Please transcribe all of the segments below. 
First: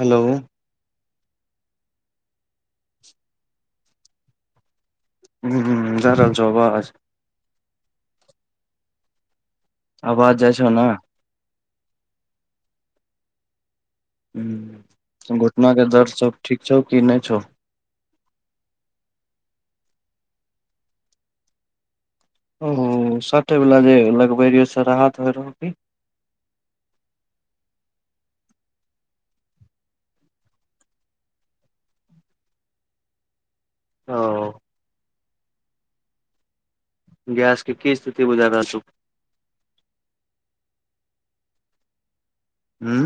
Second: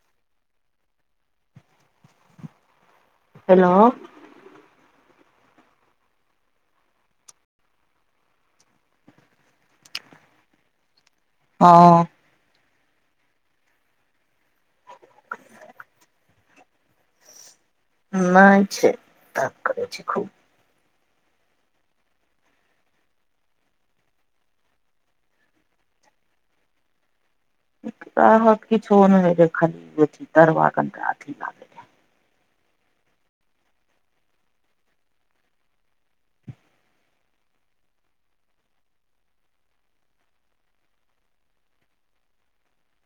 Hello. Hello. हूॅं हूॅं जा रहल छौ अबाज? आबाज जाइ छौ ने? हँ। हूॅं घुटना के दर्द सब ठीक छौ कि नै छौ? नै छै दर्द करै छै खूब। ओ सटै बला जे लगबै रहियै से राहत होइ रहौ कि? बत कि छो ख तरथ ल। [inaudible] ओ। गैस के की स्थिति बुझा रहल छौ? उं।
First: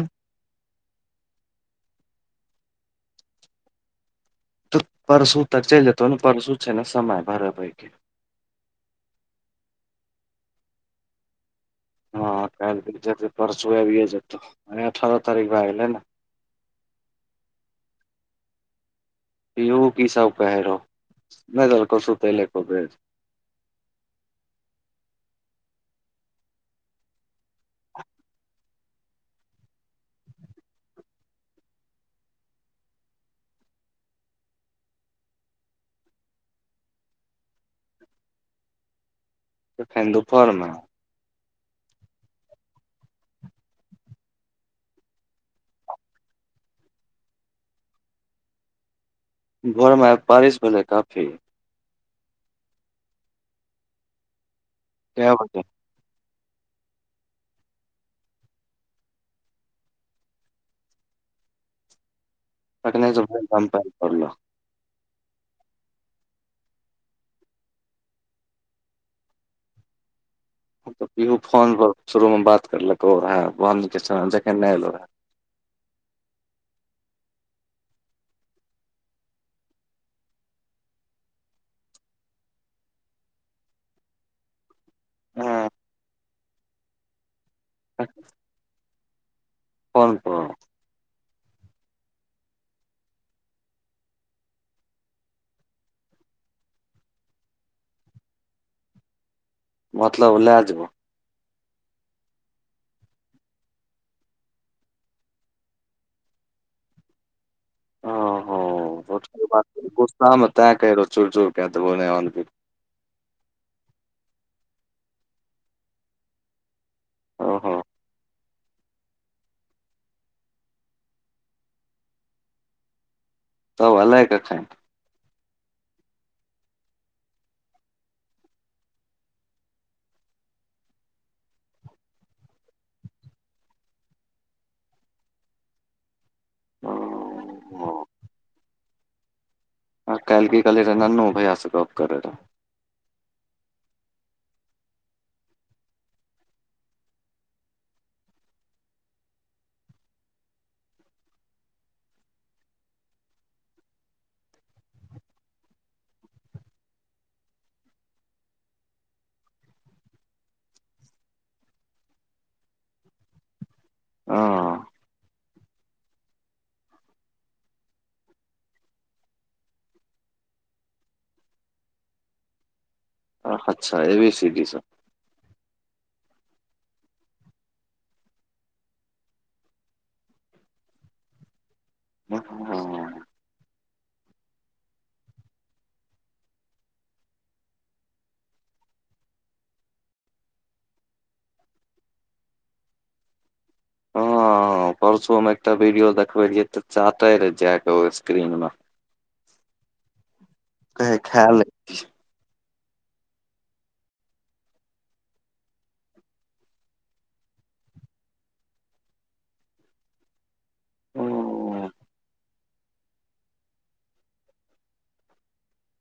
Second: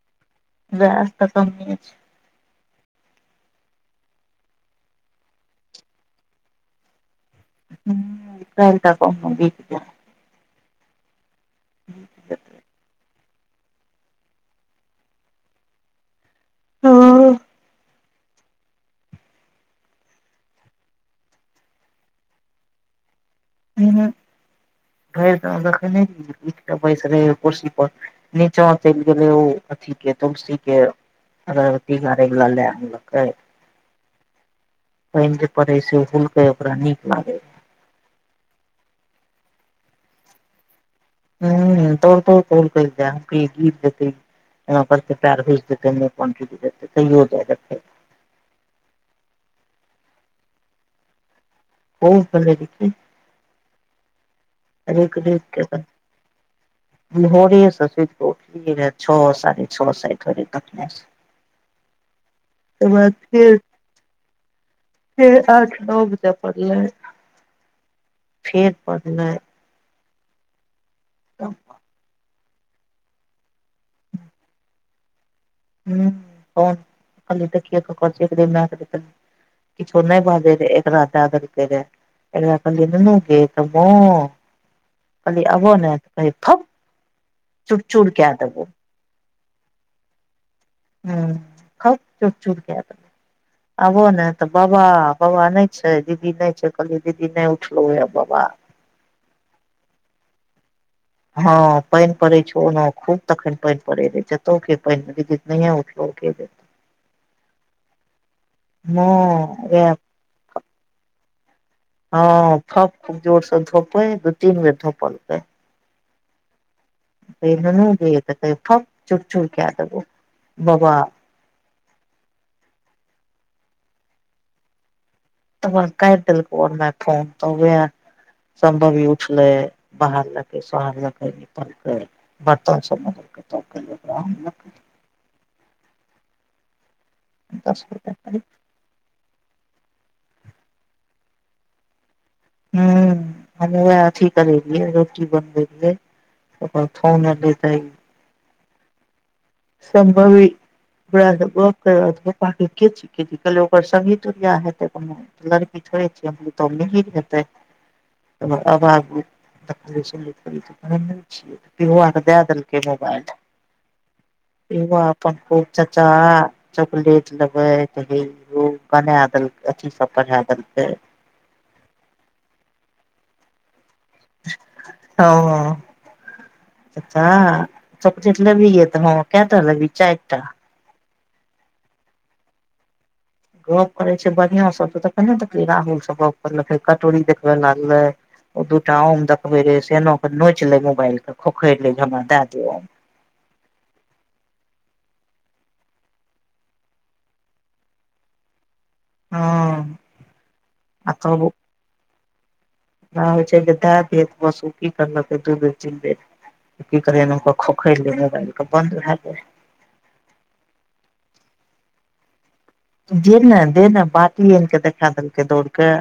वेएस तऽ कम नहिये छै। तऽ परसू तक चलि जेतौ ने परसू छै ने समय भरब। ह त कही। [inaudible] हँ जाय काल्हि तक परसू आबियेए जेतौ आइ अठारह तारीक भेए गेलै ने। हँ। इहो की सब कहै रहौ नै देलकौ सुतैले एको बेड। ह भ त [unintelligible] देखै नहि उइठ के बैस रहै। कुर्सी पर नीचा चैल गेलै ओ अथी के तुलसी के। अगरबत्ती गारै बला लेए अनलकै। पाइन जे पड़ै से हुलकै ओकरा नीक लागै। कखैन दुपहर मे? हू तोड़ तोड़ तोड़ त जाय क गीत। एना करत पयर हो जेतै नहि क्वानटट जेतै तैयो जा देतै। भोरमे बारिश भेलै काफी। ओ भल देखी र कै बजे र। भ रह छओ साढ़े छओ साोड़े कने। [inaudible] त तखने बाद से भरि फेर दम पानि पड़लौ फर आठ नओ बजे पड़ले। फेर बढ़लइ तऽ फोन पर शुरूमे बात करलकौ रहऽ बीक जखन नहि एलौ रहऽ। ह कहन की ती क क की। किछो नहि बाजै रह एक राजा दके रहे ए क द ककबो कहली अबो ने कह भक चुड़ चुड़ क देबो कोन को ह ख चूप चूप क त आबो ने तऽ बाबा बाबा नहि छै दीदी नहि छै कहलियै दीदी नहि उठलो ये बाबा मतलब लए जेबो हँ पानि पड़े छ ओ खूब तखन पानि पड़े रहे जतो के पानिद उल ह जेतै ह माँ बात वैह गोस्सामे त कह चूर चूर क देबो नहि आनबही हँ फप खू जोर से धोपै दू तीन बेर धोपलै ओहो नू जे तऽ कह फप चु चूड़ क देबो बाबा सब अलै कखइ तबका दिलकोर फोन तऽ सम्भव ईी उठले बाहर लक सोहर लक निपलक बर्तन सम हूँ दस रुपआ करीब काइल की कहली रहे ननू भैया स गप करै रह ह हमे वएह अथी करै रहियै रोटी बनबे रहियै त फोन एले तै सम्भवी- ओकर सी दुनिया हेतैनो र पीछो तऽ ही हेतै अब छै ओआके दए देलकै मोबाइल हँ यो अपन खु चचा चॉकलेट लेबै ते बना देलकै अथी सब पढ़ा देलकै अच्छा एबी सीडीसँ ह ह ता चॉोकलेट लेबह ये तऽ हँ कटा लेबही चारि टा [unintelligible] गप करे छै बढ़ियां सब त तख देख राहुल सब गप करल कटोरी देखबे लागलै ओ दूटा आम देखबे रे से एन के नोचि ले मोबाइल के खोखरि ले जे हमरा दए देिय आम हँ ह परसू मे एकटा वीडियो देखबे रियए तऽ चट जा के स्क्रीन मे हँ आ क तब ख्यल होइ छै जे दए देत बस ओ की करलकै दू दे चिल देर की करेक खोखरि ले मोबाइलके बन्द भए गेल ओ जे ने दे ने बाटी आनि क देखा देलकै दौड़के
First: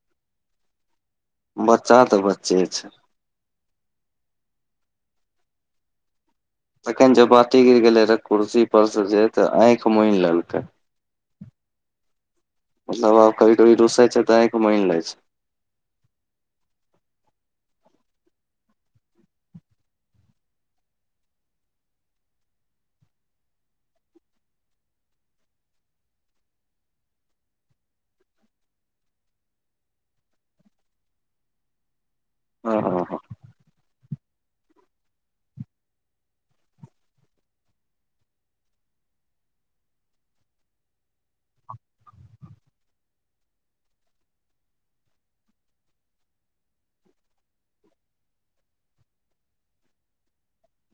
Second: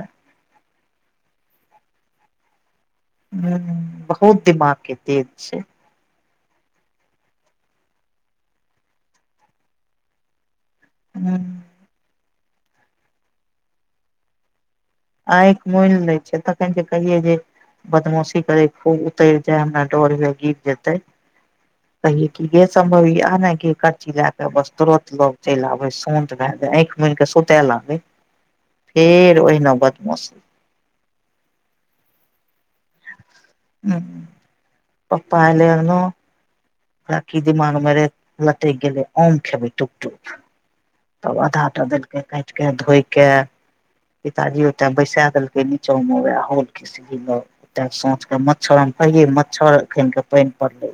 बच्चा तऽ बच्चे छै। हूँ बहुत दिमाग के तेज छै। तखन जब बाटी गिर गेले रहे कुर्सी परस जे ते आँखि मुनि लेलकै हूँ मतलब आब कभी कभी रुसै छै तऽ अइख मुइन लै छै आँखि मोनि लै छै तखन जे कहिै जे बदमाशी करे खूब उतरि जाय हमरा डर हुए गिर जेते [unintelligible] कहिये कि गे सम्भव य आ ने ग करची लए क बस तुरंत लोग चलि आबय शत भए जाय आँखि मन के सुत लबे फेर ओहिना बदमाश ह हँ ह ह प पलन राकीदि म मरे हलात ग गेल म खेब ुकटुक तब आधा टा देलकै काटि के धोइ क- पिताजी ओते बैसा देलकै नीचों वएह होल के सोच के मच्छर कहि मच्छरन के पानि पड़ले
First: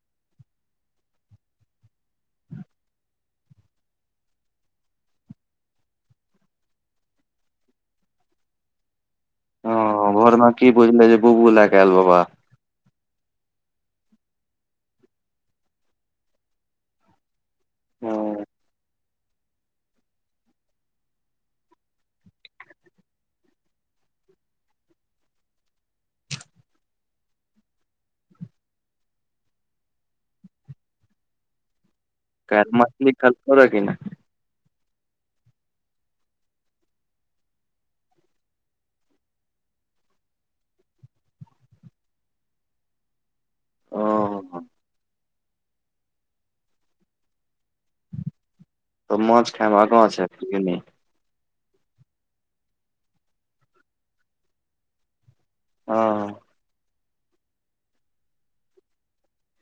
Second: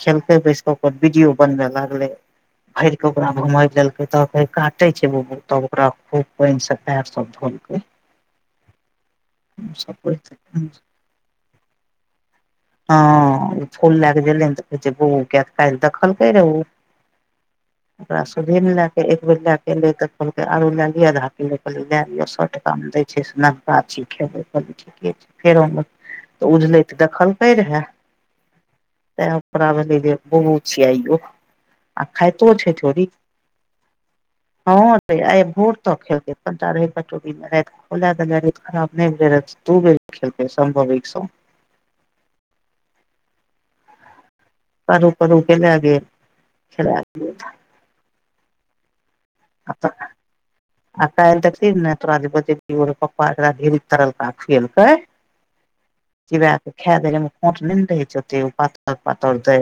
खेलक बैसक को वीडियो बनबे लागल भर के ओकरा घुम लेलेलकै ते काटे छै तब ओकरा खूब पानि से पयर सब धोल ह घरमे हँ की बुझले जे बूबू लए क आयल बाबा हँ ओ फूल लए के गेले तऽ कह छै बौ तऽ काल्हि देखलकै रहे ओ ओरा हँ सुधी ने लत एक बेर ल कऽ एलै तऽ कहलकै आरू लए लिअ आधा किलो कहलियै लए लिअ सए टकामे दै छै से न गाछी खेबै कह ठीके छै फेरो तऽ उजलै देखल कै रह तैपर आ ल ब छ आइयो आखाय तो काल्हि छै ोरी मछली खेलको रहे कि ने हँ र आ भोर तऽ खेलतटा रहटोरी मे रह ओला त खराब नहिर तू बे खत सम्भव ओ ह पररू कररू के लए ग ल तऽ मज खाय भ कं बुझ आ का तऽ ती ब प्पाीतारलकीलै ह क खे देमे खोट न छै त पातर पथर दे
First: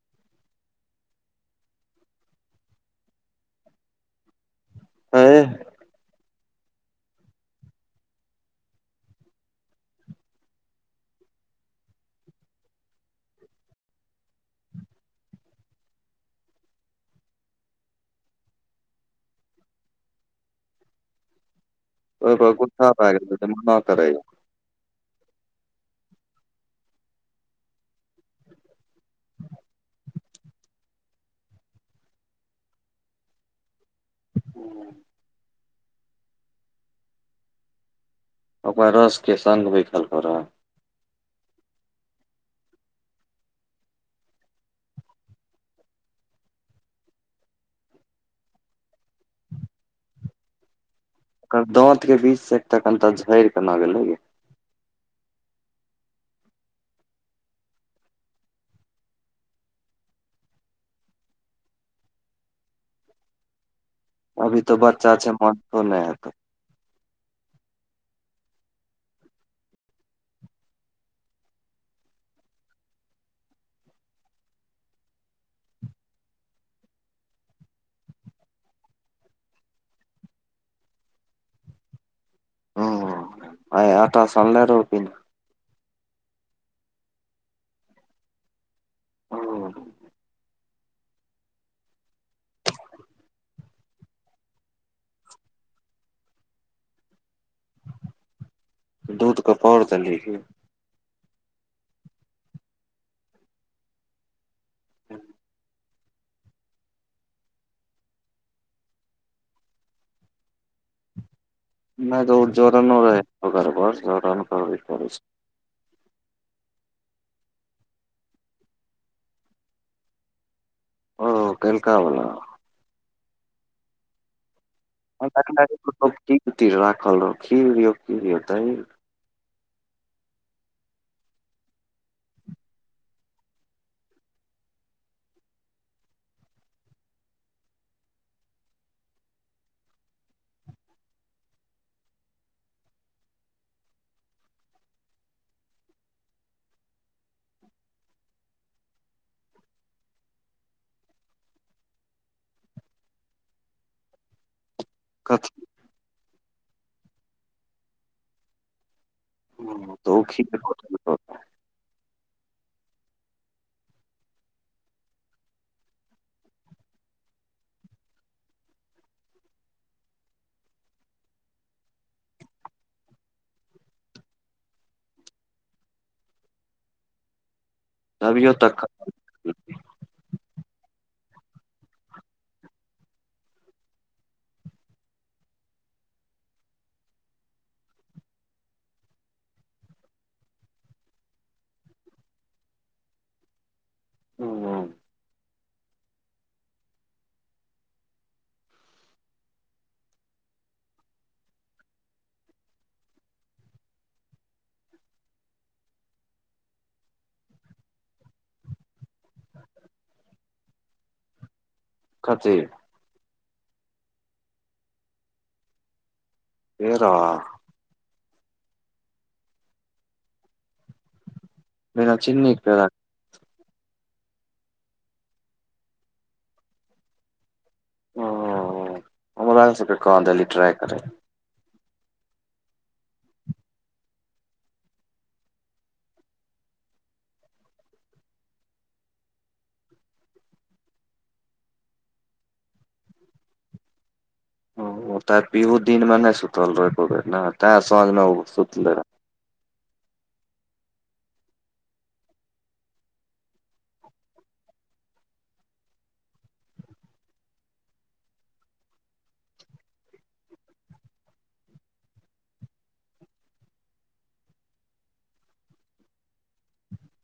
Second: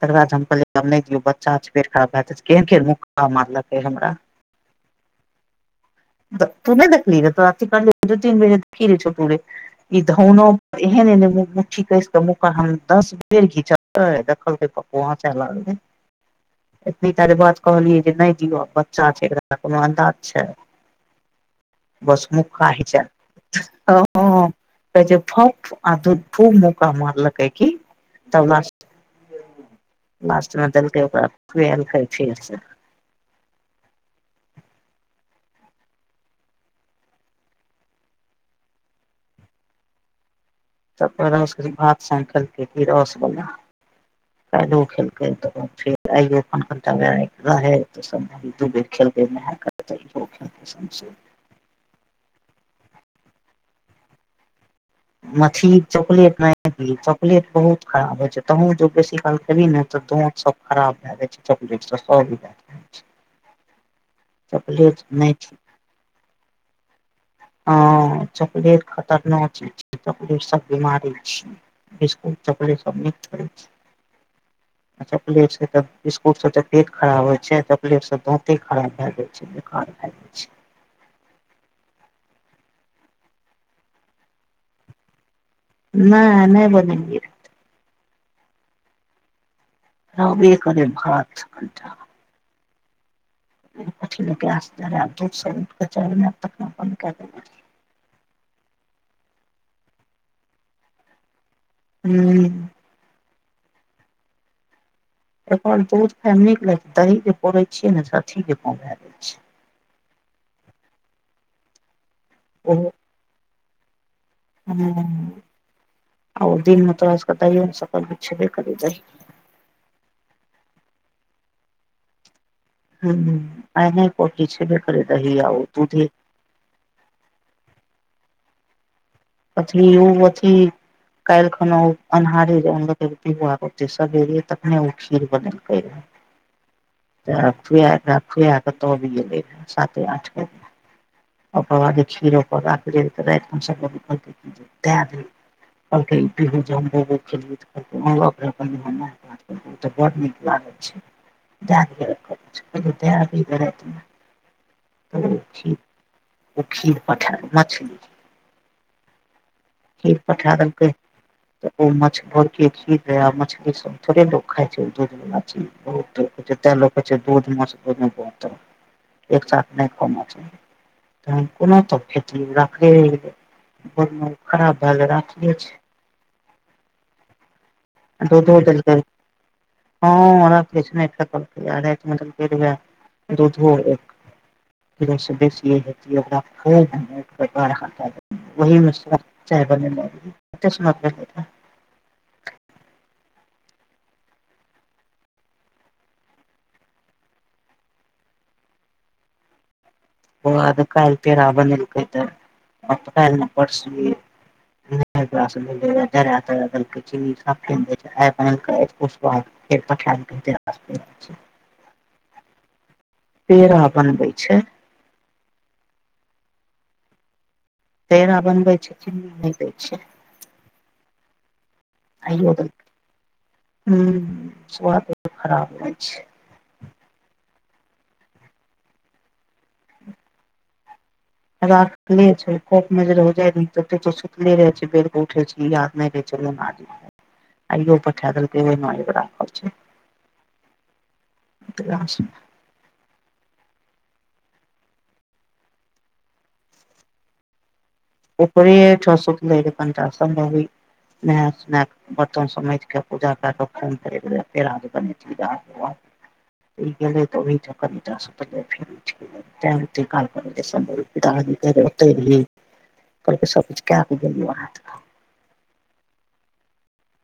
तकर बाद हम कहल दियौ बच्चा पेट खराब भएत के केरा मारलकै हमरा आँ तू नहि देखली रहै तो आति क दू तीन बजे देखी रहै छो पूे ई धौनो पर एहन ए मुठी क मुह क हम द र देखल चै एतनी तारे बात कहलियै जे नहि जिय बच्चा छैरामानदार अच्छा बस ओहि मुख पर कह गुस्सा छै। भए गेल जे मना करे क फ अध भू मुका मारल कै की त [inaudible] लासटमे दलके ओकरा खै छीिय हू ओककर रस के सग भी खलको रह त रस भात सानि खेलकै कि रसवला क्ो खेलकै तऽ फेर आइयटा तू बेर खेलत करत खत समझ ओ दात के बीच से एक त कनि झड़ के न गेलै मी चॉकलेट नहि चॉकलेट बहुत खराब होइ छै तँ जो बेसी काल करी ने त तो सब खराब भए जाइ छै चकलेट सब भ अभी तो बच्चा नहि छै ठीक, मन तो नहि त ह चॉकलेट खतरना चीज छ चकलेट सब बमारी छिय बिसकुट चकलट सब न च [inaudible] चपलेट से त बिस्कुट से च पेट खराब होय छै चपलेट से दांते खराब भय जाय छै। बेकार भए जाइ छै। ह आ आटा सलल रहो प ने नहि नहि बोलंगे ह रहबे करै भात कनिटा ह [unintelligible] क लू त अपन [unintelligible] दूध कपौड़ त लि हू ठीक [inaudible] एकर दू फैमी के ल दही के पौड़े छियै नेथी के नहि त उ जर न रहै घर घर जर [unintelligible] ह आर दिन म तक दइ स बिछ बाद दइ ओ कईलकावला ह आने पखी छै बे कर दही आ दूध कीकटीर रखल रह खेलौ की हेतै। अथी उ अथी काल्हि खन ओ अन्हारे आते सवेरे तखने खीर बनेलकैे [inaudible] तऽ खुआकऽ खुआकेऽ तब एै साते आठके दिन अधे कीर ओप दे दे [unintelligible] कलक हम [unintelligible] ओ तऽ बड़ नीक लागत छै। जा त भ [unintelligible] कथी तीर ओ खीर पठइ मछली तऽ खीर ओ पठा देलकै तऽ ओ मछ भर के खीर मछली सब थोड़े लोको खाइ छै दुध में अच्छा बहुत लोक कहै छै दूध माछ दूध बहुत- एक साथ नै खौ मछली तऽ कोनो तऽ खेती राखेय? खराब बला राखले छै। अभियो दधो तक देलकै। हँ ओ कृष्णे फेकलकै या रैतमे दुधे -दुधो एक। [unintelligible] [unintelligible] ओही मे छेल्ला चाय बनेने एते सुन्दर- हूँ हूँ। हमरा तऽ कैल पेड़ा बनैलकै तऽ अपना परसुए। [unintelligible] [unintelligible] [unintelligible] खेए [unintelligible] कथि? पेड़ा बनबै छै। पेड़ा पैड़ा बनबै छै चिनी नै दै छै। बिना आइयो चीन्नी के तो पेड़ा हुँ स्वाद मे खराब लगै छै। ओ हम सबके कह देली ट्राइ करै। राखले छै [unintelligible] सुतले रहे छै बेर उठे छै याद नै रहे। आइयो पठा देलके। [unintelligible] [inaudible] ओ ओ तऽ पीहुू दिनमे नै सुतल रहै एको बेर ने तैँ साँझमे ओ सुतलै रहै? नै रे पंटा [unintelligible] नहेब-सोनेब। बर्तन सब मैज के पूजा केए के फोन करैत रहे पेड़ा। गेलेै तऽ ओहि चक्कर सुतले फेर उठ गेलै। तऽ ओ काल्पन [unintelligible] दतै कहलियै सब किछ केए देबै बौआ हाथ कऽ।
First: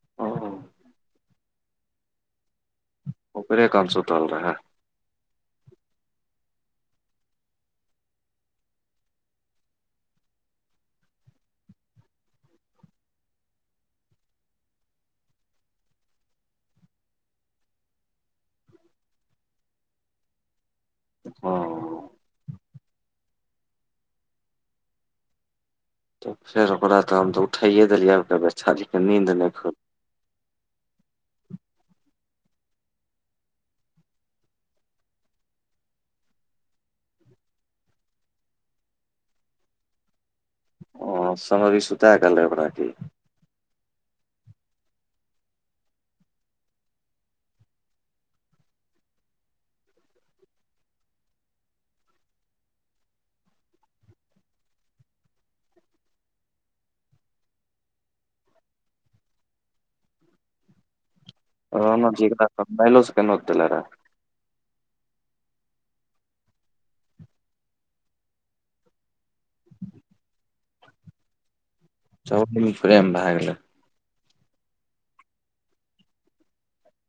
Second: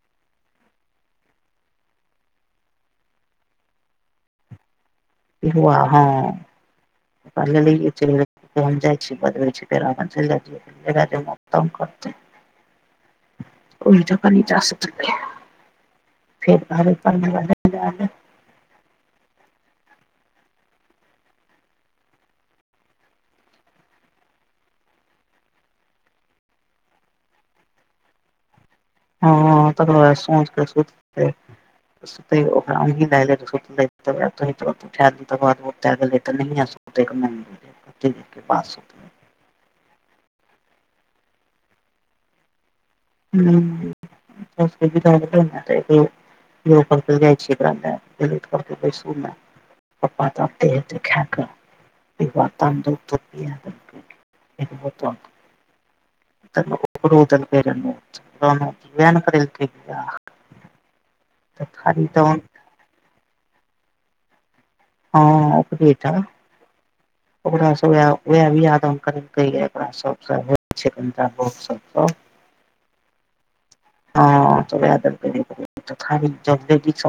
रहे ओपे कंसूटल रहै। हुआ हँ। [unintelligible] पहुँच जाइ छै बदलै छी फेर ओ अपन चैल जाय छै। [unintelligible] तंग करतै। ओहि जगह निचा सुतबै। फेर [unintelligible] हँ। तऽ फेर ओकरा तऽ हम तऽ उठाइये देलियै आब [unintelligible] छाली कनी- हँ तकर बाद सांझ के सुततै। [unintelligible] उठा देबै तकरबाद नैहे सुतते। ओतेक मम्मी कतेक के पास सुततै। ओ समरी सुूता गेल रहै कीै ओकरा की। [unintelligible] यौ करतै जाय छी [unintelligible] पप्पा तऽ आते हेतेै खेए कऽ फेर बर्तन धोतै के? एगो बर्तन- तकर र उदल फेर उहे नै करैल काया। हॅं अनंत जी तहन कका काइल्हो सके नोत देने रहथि। हँ ओकरे टा ओकरा से वेए- वेएह बियाह-दान करा सब हो छै सब सब [inaudible] चौक मे प्रेम भेए गेलै। हॅं त वेएह देलकै धीयो- पुतो के [unintelligible]